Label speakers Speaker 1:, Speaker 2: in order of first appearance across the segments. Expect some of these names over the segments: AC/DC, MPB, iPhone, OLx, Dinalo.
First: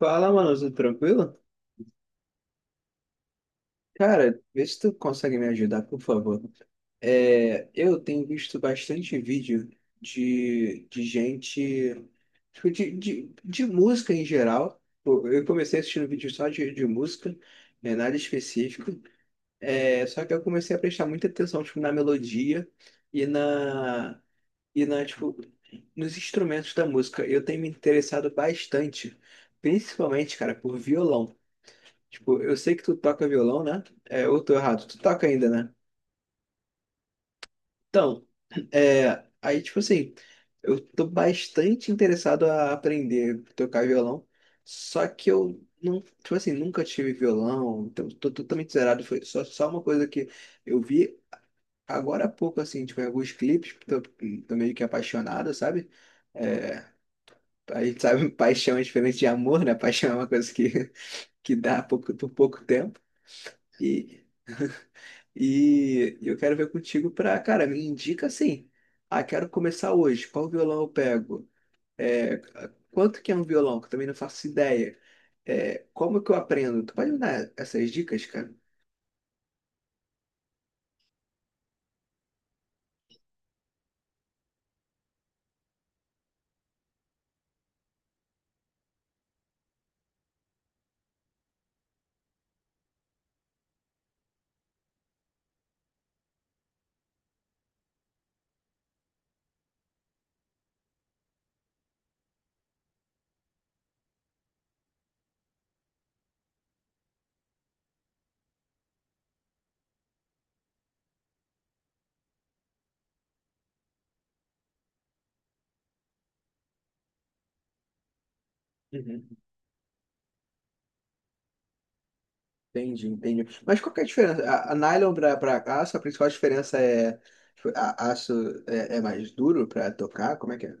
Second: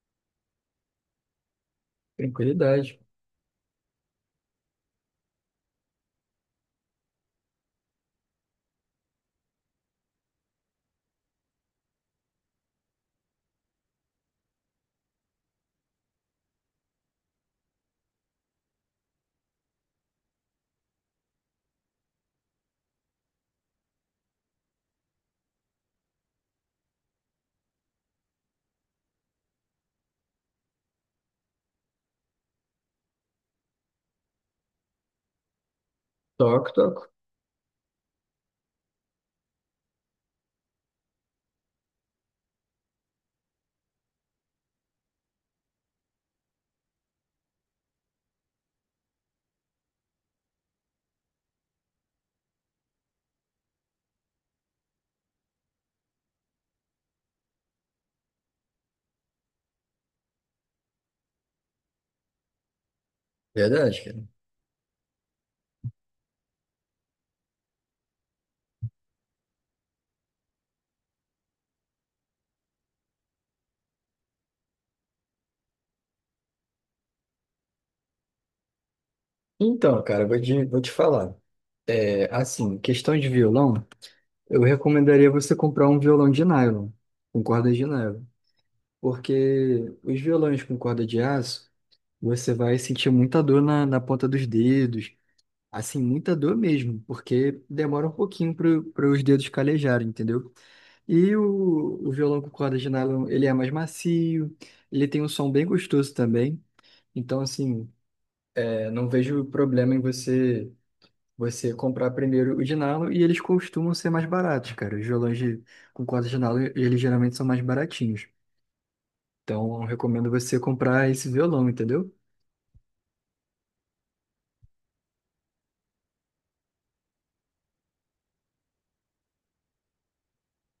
Speaker 1: Fala, mano, tudo tranquilo?
Speaker 2: Tranquilidade.
Speaker 1: Cara, vê se tu consegue me ajudar, por favor. Eu tenho visto bastante vídeo de gente, tipo, de música em geral. Pô, eu comecei assistindo vídeo só de música, né, nada específico. Só que eu comecei a prestar muita atenção, tipo, na melodia e na, e nos instrumentos da música. Eu tenho me interessado bastante, principalmente, cara, por violão. Tipo, eu sei que tu toca violão, né? Ou tô errado, tu toca ainda, né?
Speaker 2: Toco, toco.
Speaker 1: Então, aí, tipo assim, eu tô bastante interessado a aprender a tocar violão, só que eu não, tipo assim, nunca tive violão, então tô totalmente zerado. Foi só uma coisa que eu vi agora há pouco, assim, tipo, em alguns clipes, tô meio que apaixonado, sabe? É, a gente sabe, paixão é diferente de amor, né? Paixão é uma coisa que dá pouco, por pouco tempo.
Speaker 2: Verdade,
Speaker 1: e
Speaker 2: cara.
Speaker 1: E eu quero ver contigo pra, cara, me indica assim. Ah, quero começar hoje. Qual violão eu pego? É, quanto que é um violão? Que eu também não faço ideia. Como que eu aprendo? Tu pode me dar essas dicas, cara?
Speaker 2: Então, cara, vou te falar. É, assim, questão de violão, eu recomendaria você comprar um violão de nylon, com corda de nylon. Porque os violões com corda de aço, você vai sentir muita dor na ponta dos dedos. Assim, muita dor mesmo, porque demora um pouquinho para os dedos calejarem, entendeu? E o violão com corda de nylon, ele é mais macio, ele tem um som bem gostoso também. Então, assim. Eu não vejo problema em você comprar primeiro o Dinalo e eles costumam ser mais baratos, cara. Os violões de, com corda de Dinalo, eles geralmente são mais baratinhos.
Speaker 1: Uhum.
Speaker 2: Então, eu recomendo você comprar esse violão, entendeu?
Speaker 1: Entendi, entendi. Mas qual que é a diferença? A nylon pra aço, a principal diferença é tipo, aço é mais duro pra tocar? Como é que é?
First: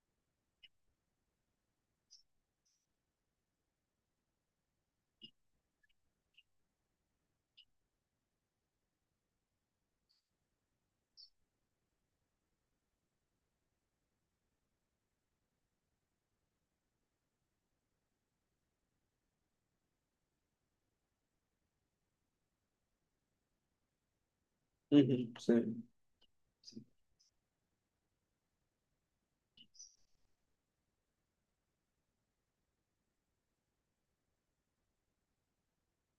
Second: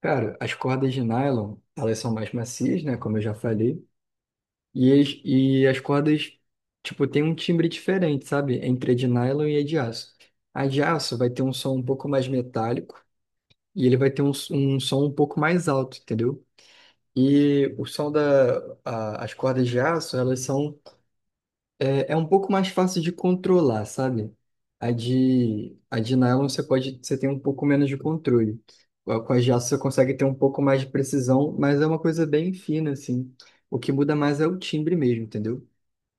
Speaker 2: Cara, as cordas de nylon, elas são mais macias, né? Como eu já falei. E as cordas, tipo, tem um timbre diferente, sabe? Entre a de nylon e a de aço. A de aço vai ter um som um pouco mais metálico e ele vai ter um som um pouco mais alto, entendeu? E o som da, as cordas de aço, elas são um pouco mais fácil de controlar, sabe? A
Speaker 1: Uhum.
Speaker 2: de,
Speaker 1: Sim.
Speaker 2: a de nylon você pode, você tem um pouco menos de controle. Com as de aço você consegue ter um pouco mais de precisão, mas é uma coisa bem fina, assim. O que muda mais é o timbre mesmo, entendeu?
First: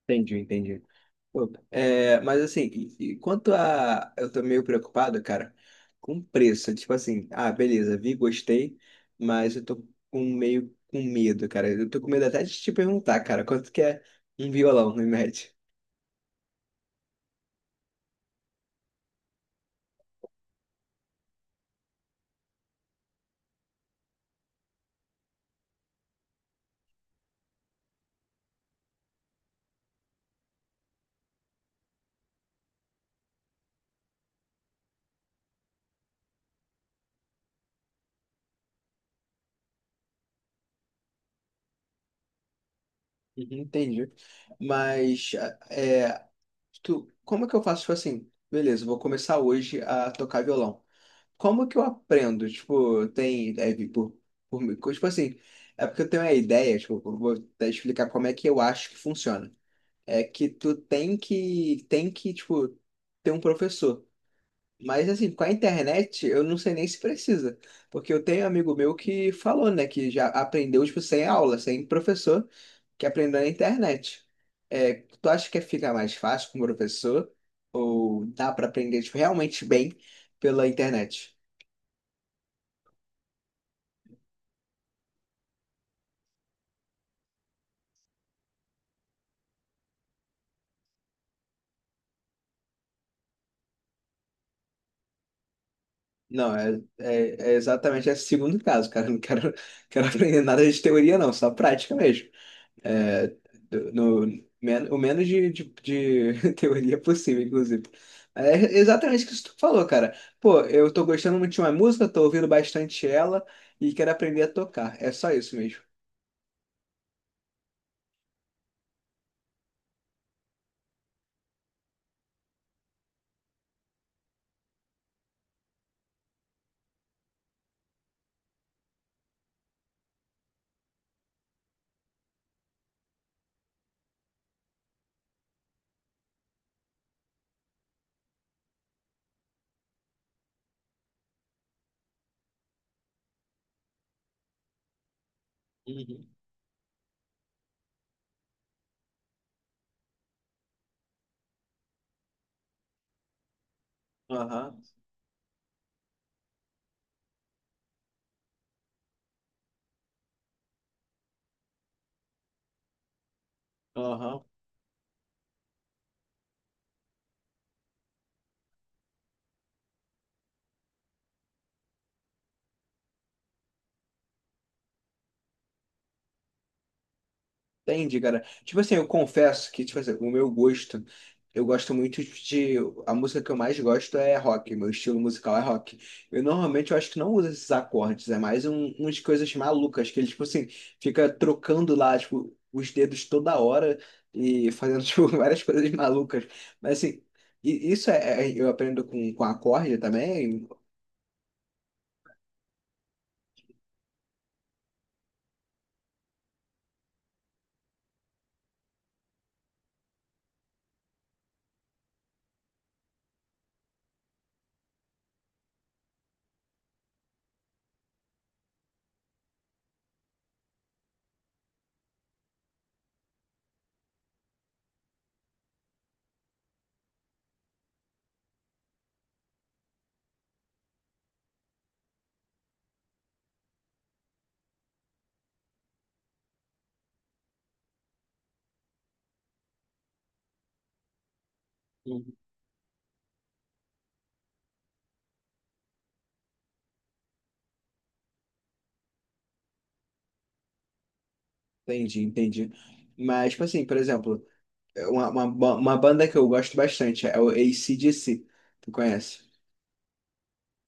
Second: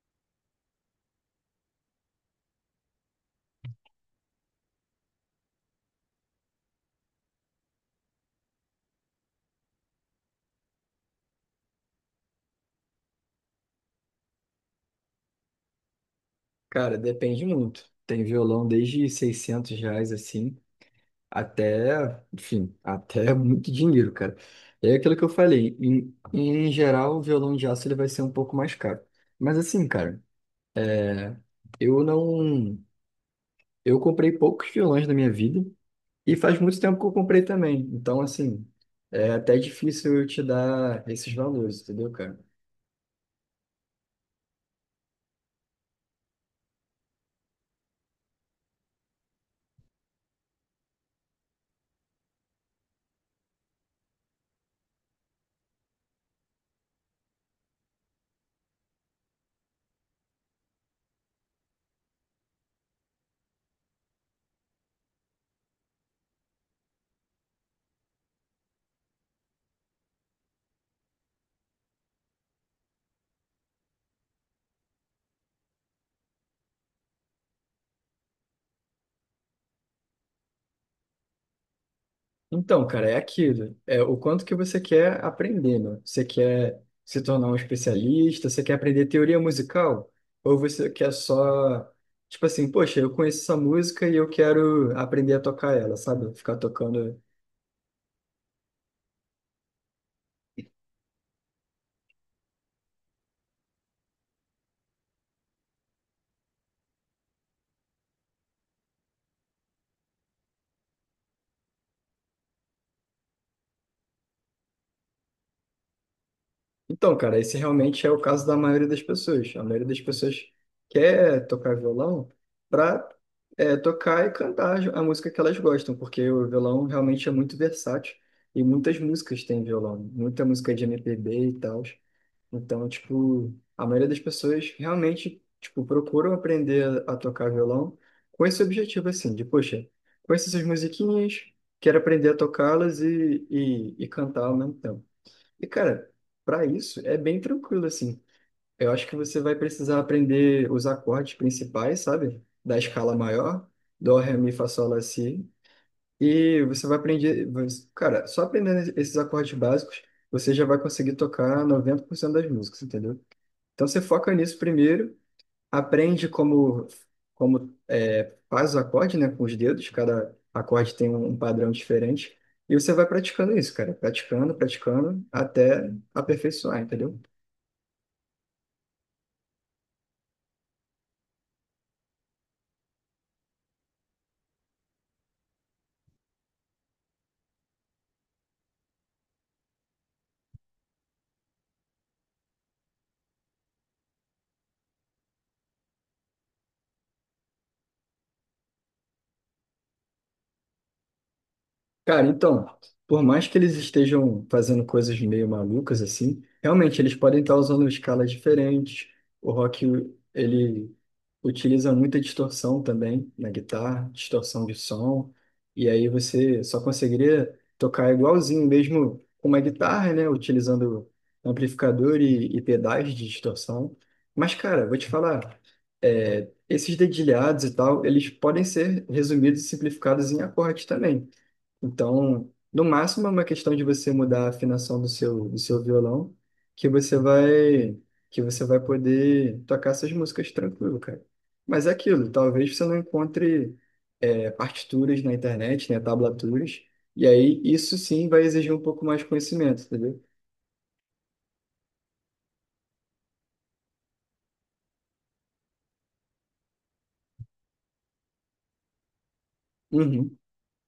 Speaker 1: Entendi, entendi. Pô, mas assim, e quanto a. Eu tô meio preocupado, cara, com preço. Tipo assim, ah, beleza, vi, gostei, mas eu tô com meio com medo, cara. Eu tô com medo até de te perguntar, cara, quanto que é um violão, em média?
Speaker 2: Cara, depende muito. Tem violão desde R$ 600, assim. Até, enfim, até muito dinheiro, cara. É aquilo que eu falei, em geral, o violão de aço ele vai ser um pouco mais caro. Mas assim, cara, né, eu não. Eu comprei poucos violões na minha vida e faz muito tempo que eu comprei também. Então, assim, é até difícil eu te dar esses valores, entendeu, cara?
Speaker 1: Uhum, entendi. Mas, é, tu, como é que eu faço, tipo assim, beleza, eu vou começar hoje a tocar violão. Como que eu aprendo? Tipo, tem. Por mim. Tipo assim, é porque eu tenho uma ideia, tipo, eu vou até explicar como é que eu acho que funciona. É que tu tem que, tipo, ter um professor. Mas assim, com a internet, eu não sei nem se precisa. Porque eu tenho um amigo meu que falou, né, que já aprendeu, tipo, sem aula, sem professor, que aprendeu na internet. É, tu acha que fica mais fácil com o professor? Ou dá pra aprender, tipo, realmente bem pela internet?
Speaker 2: Então, cara, é aquilo. É o quanto que você quer aprender, né? Você quer se tornar um especialista, você quer aprender teoria musical, ou você quer só, tipo assim, poxa, eu conheço essa música e eu quero aprender a tocar ela, sabe?
Speaker 1: Não,
Speaker 2: Ficar tocando.
Speaker 1: é exatamente esse segundo caso, cara. Eu não quero, quero aprender nada de teoria, não, só prática mesmo. É, do- no, men- O menos de teoria possível, inclusive. É exatamente o que tu falou, cara. Pô, eu tô gostando muito de uma música, tô ouvindo bastante ela e quero aprender a tocar. É só isso mesmo.
Speaker 2: Então, cara, esse realmente é o caso da maioria das pessoas. A maioria das pessoas quer tocar violão para tocar e cantar a música que elas gostam, porque o violão realmente é muito versátil e muitas músicas têm violão, muita música de MPB e tal. Então, tipo, a maioria das pessoas realmente, tipo, procuram aprender a tocar violão com esse objetivo, assim, de, poxa, conheço essas musiquinhas, quero aprender a tocá-las e, e cantar ao mesmo tempo. E, cara,
Speaker 1: Uhum.
Speaker 2: para isso é bem tranquilo, assim. Eu acho que você vai precisar aprender os acordes principais, sabe? Da escala maior, dó, ré, mi, fá,
Speaker 1: Aham,
Speaker 2: sol, lá, si. E você vai aprender. Cara, só aprendendo esses acordes básicos, você já vai conseguir tocar 90% das músicas, entendeu? Então você foca
Speaker 1: aham.
Speaker 2: nisso primeiro, aprende como, como é, faz o acorde, né, com os dedos, cada acorde tem um padrão diferente, e você vai praticando isso, cara, praticando, praticando, até aperfeiçoar, entendeu?
Speaker 1: Entendi, cara. Tipo assim, eu confesso que, tipo assim, o meu gosto, eu gosto muito de. A música que eu mais gosto é rock, meu estilo musical é rock. Eu normalmente eu acho que não uso esses acordes, é mais um, umas coisas malucas, que ele, tipo assim, fica trocando lá, tipo, os dedos toda hora e fazendo, tipo, várias coisas malucas. Mas assim, isso é, eu aprendo com acorde também.
Speaker 2: Cara, então, por mais que eles estejam fazendo coisas meio malucas assim, realmente eles podem estar usando escalas diferentes. O rock, ele utiliza muita distorção também na guitarra, distorção de som, e aí você só conseguiria tocar igualzinho mesmo com uma guitarra, né, utilizando amplificador e pedais de distorção. Mas, cara, vou te falar, é, esses dedilhados e tal, eles podem ser resumidos e simplificados em acordes também. Então, no máximo é uma questão de você mudar a afinação do seu violão, que você vai que você vai poder tocar essas músicas tranquilo, cara. Mas é aquilo,
Speaker 1: Uhum.
Speaker 2: talvez você não encontre é, partituras na internet, né, tablaturas, e aí isso sim vai exigir um pouco mais de conhecimento, entendeu?
Speaker 1: Entendi, entendi. Mas, tipo assim, por exemplo. Uma banda que eu gosto bastante é o AC/DC. Tu conhece?
Speaker 2: Uhum.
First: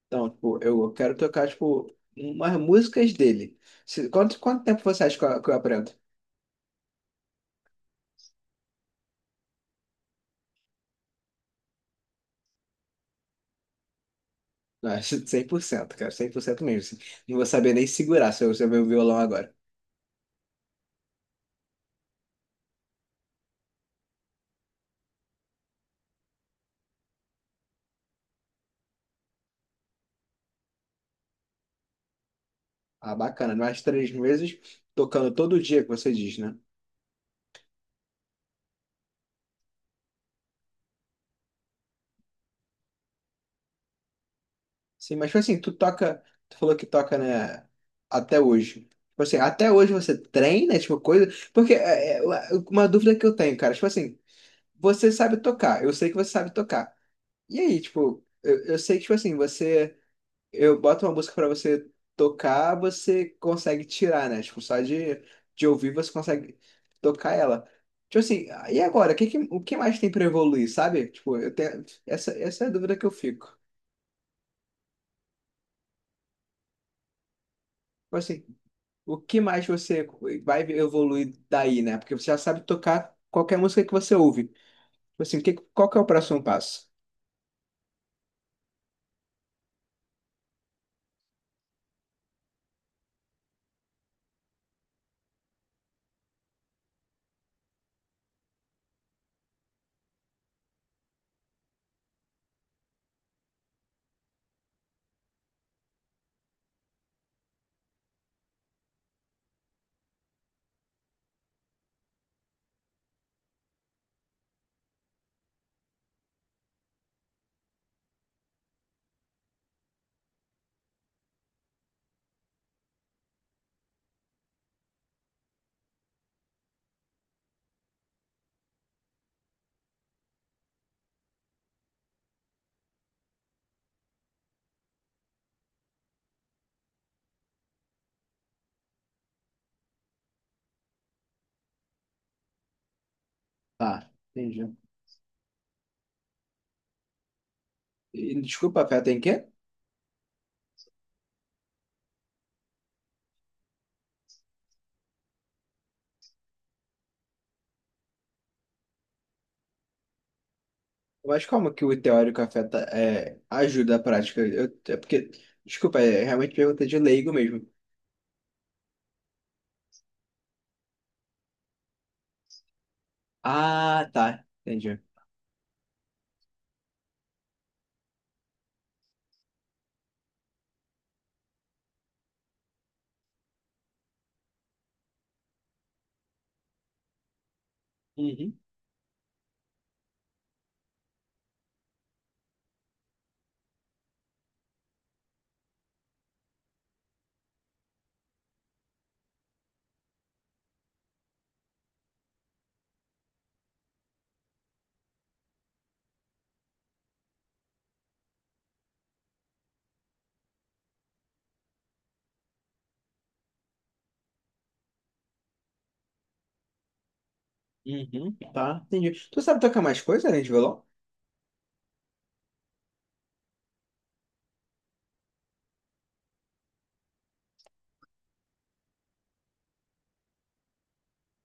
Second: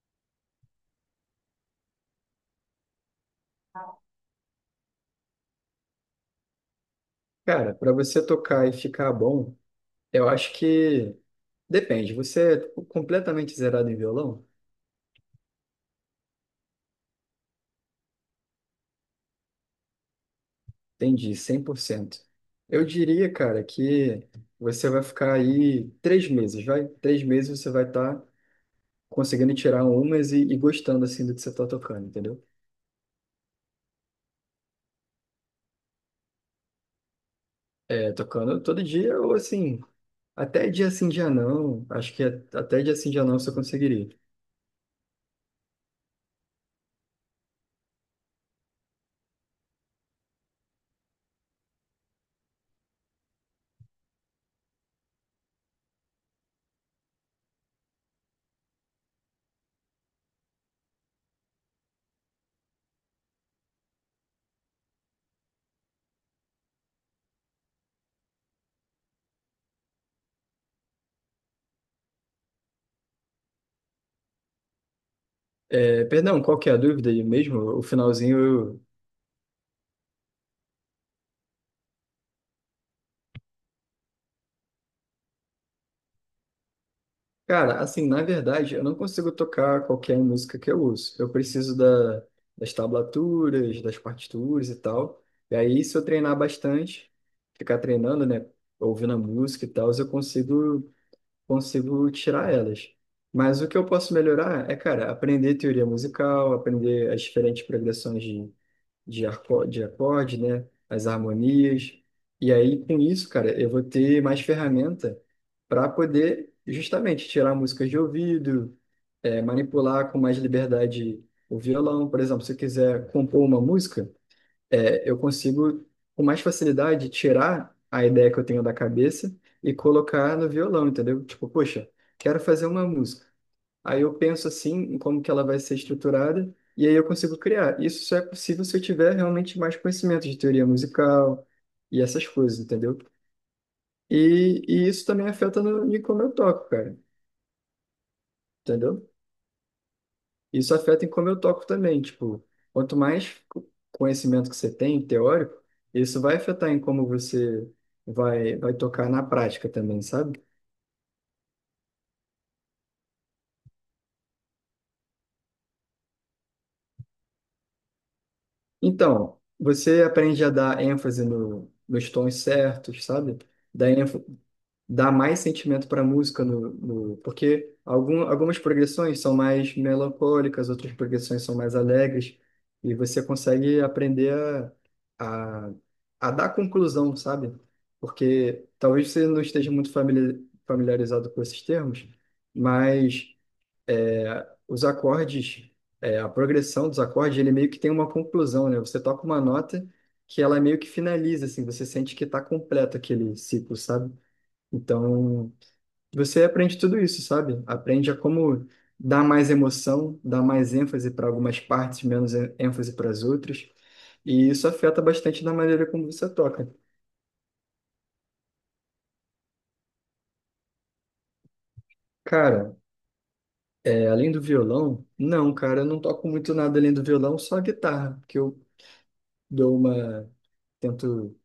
Speaker 1: Então, tipo, eu quero tocar, tipo, umas músicas dele. Quanto tempo você acha que eu aprendo?
Speaker 2: Cara, para você tocar e ficar bom, eu acho que depende. Você é completamente zerado em violão?
Speaker 1: Ah, 100%, cara, 100% mesmo. Assim. Não vou saber nem segurar se eu ver o violão agora.
Speaker 2: Entendi, 100%. Eu diria, cara, que você vai ficar aí 3 meses, vai? 3 meses você vai estar conseguindo tirar umas e gostando, assim, do que você está tocando, entendeu?
Speaker 1: Ah, bacana, mais 3 meses tocando todo dia, que você diz, né?
Speaker 2: É, tocando todo dia ou, assim, até dia sim, dia não. Acho que até dia sim, dia não você conseguiria.
Speaker 1: Sim, mas tipo assim, tu toca, tu falou que toca, né, até hoje. Tipo assim, até hoje você treina, tipo, coisa. Porque uma dúvida que eu tenho, cara, tipo assim. Você sabe tocar, eu sei que você sabe tocar. E aí, tipo, eu sei que, tipo assim, você. Eu boto uma música pra você tocar, você consegue tirar, né? Tipo, só de ouvir você consegue tocar ela. Tipo assim, "Ah, e agora? O que mais tem pra evoluir, sabe? Tipo, eu tenho. Essa é a dúvida que eu fico.
Speaker 2: É, perdão, qual que é a dúvida aí mesmo? O
Speaker 1: Tipo assim,
Speaker 2: finalzinho.
Speaker 1: o que, mais você vai evoluir daí, né? Porque você já sabe tocar qualquer música que você ouve. Tipo assim, o que, qual que é o próximo passo?
Speaker 2: Cara, assim, na verdade, eu não consigo tocar qualquer música que eu uso. Eu preciso da, das tablaturas, das partituras e tal. E aí, se eu treinar bastante, ficar treinando, né, ouvindo a música e tal, eu consigo, consigo tirar elas. Mas o que eu posso melhorar é, cara, aprender teoria musical, aprender as diferentes progressões de acorde, né? As harmonias. E aí, com isso, cara, eu vou ter mais ferramenta para poder justamente tirar músicas de ouvido, é, manipular com mais liberdade o violão. Por exemplo, se eu quiser compor uma música, é, eu consigo com mais facilidade tirar a ideia que eu tenho da cabeça e colocar no violão, entendeu? Tipo, poxa, quero fazer uma música. Aí eu penso assim, em como que ela vai ser estruturada, e aí eu consigo criar. Isso só é possível se eu tiver realmente mais conhecimento de teoria musical e essas coisas, entendeu?
Speaker 1: Tá,
Speaker 2: E,
Speaker 1: entendi.
Speaker 2: e isso também afeta no, em como eu toco, cara,
Speaker 1: E, desculpa, Fé,
Speaker 2: entendeu?
Speaker 1: tem quê?
Speaker 2: Isso afeta em como eu toco também, tipo, quanto mais conhecimento que você tem, teórico, isso vai afetar em como você vai tocar na prática também, sabe?
Speaker 1: Mas como que o teórico afeta, ajuda a prática? Eu, é porque, desculpa, é realmente pergunta de leigo mesmo.
Speaker 2: Então, você aprende a dar ênfase no, nos tons certos, sabe? Dar
Speaker 1: Ah, tá, entendi.
Speaker 2: dá mais sentimento para a música no, no porque algumas progressões são mais melancólicas, outras progressões são mais alegres e você consegue aprender a, a, a dar conclusão, sabe?
Speaker 1: Uhum,
Speaker 2: Porque talvez você não esteja muito familiarizado com esses termos, mas é, os acordes, é, a progressão dos acordes, ele meio que tem uma conclusão, né? Você toca uma nota que ela meio que finaliza, assim, você sente que está completo aquele ciclo, sabe? Então, você aprende tudo isso, sabe? Aprende a como dar mais emoção, dar mais ênfase para algumas partes, menos ênfase para as outras. E isso afeta bastante na maneira como você toca.
Speaker 1: uhum, tá, entendi. Tu sabe tocar mais coisa além de violão?
Speaker 2: Cara, é, além do violão, não, cara, eu não toco muito nada além do violão, só a guitarra, que eu dou uma, tento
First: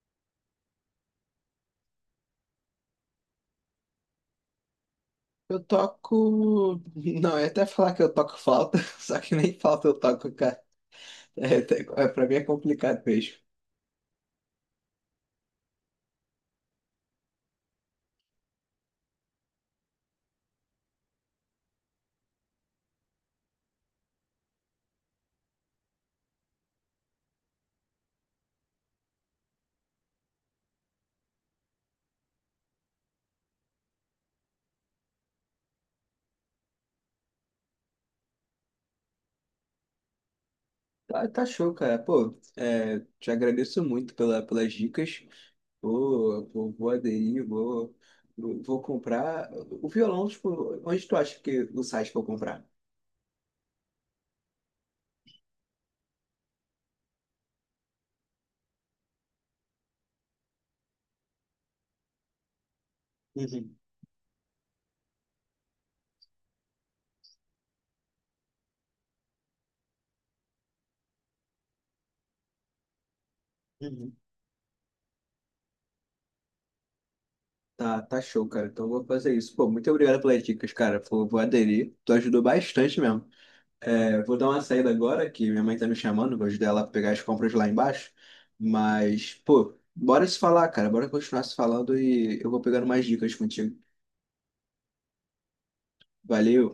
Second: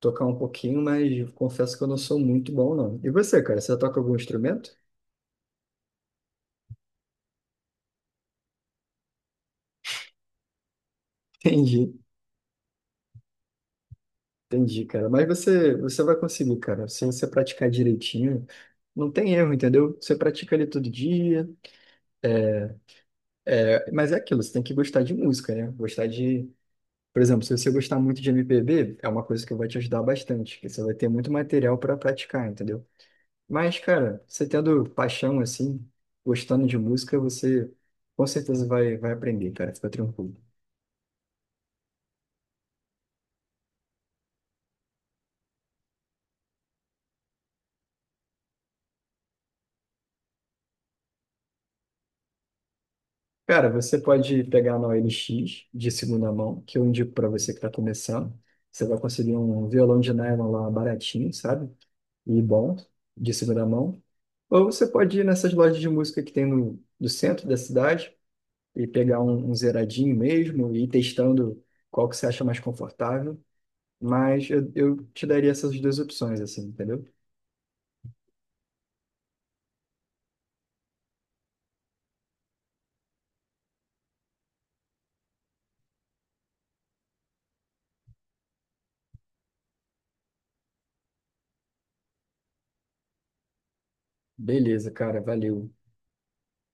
Speaker 2: tocar um pouquinho, mas confesso que eu não sou muito bom, não. E você, cara, você toca algum instrumento?
Speaker 1: Eu toco. Não, eu ia até falar que eu toco flauta, só que nem flauta eu toco, cara.
Speaker 2: Entendi.
Speaker 1: Pra mim é complicado mesmo.
Speaker 2: Entendi, cara. Mas você, você vai conseguir, cara. Se você praticar direitinho, não tem erro, entendeu? Você pratica ali todo dia. Mas é aquilo, você tem que gostar de música, né? Gostar de. Por exemplo, se você gostar muito de MPB, é uma coisa que vai te ajudar bastante, porque você vai ter muito material para praticar, entendeu? Mas, cara, você tendo paixão assim, gostando de música, você com certeza vai aprender, cara. Fica tranquilo.
Speaker 1: Tá, tá show, cara. Pô, te agradeço muito pelas dicas. Vou aderir, vou comprar. O violão, tipo, onde tu acha que o site que eu comprar?
Speaker 2: Cara, você pode pegar na OLX de segunda mão, que eu indico para você que está começando. Você vai conseguir um violão de nylon lá baratinho, sabe? E bom, de segunda
Speaker 1: Uhum,
Speaker 2: mão. Ou você pode ir nessas lojas de música que tem no centro da cidade e pegar um zeradinho mesmo e ir testando qual que você acha mais confortável.
Speaker 1: uhum.
Speaker 2: Mas eu te daria essas duas opções, assim, entendeu?
Speaker 1: Tá, tá show, cara. Então eu vou fazer isso. Pô, muito obrigado pelas dicas, cara. Vou aderir. Tu ajudou bastante mesmo. Vou dar uma saída agora, que minha mãe tá me chamando. Vou ajudar ela a pegar as compras lá embaixo. Mas, pô, bora se falar, cara. Bora continuar se falando e eu vou pegando mais dicas contigo.
Speaker 2: Beleza, cara, valeu.
Speaker 1: Valeu.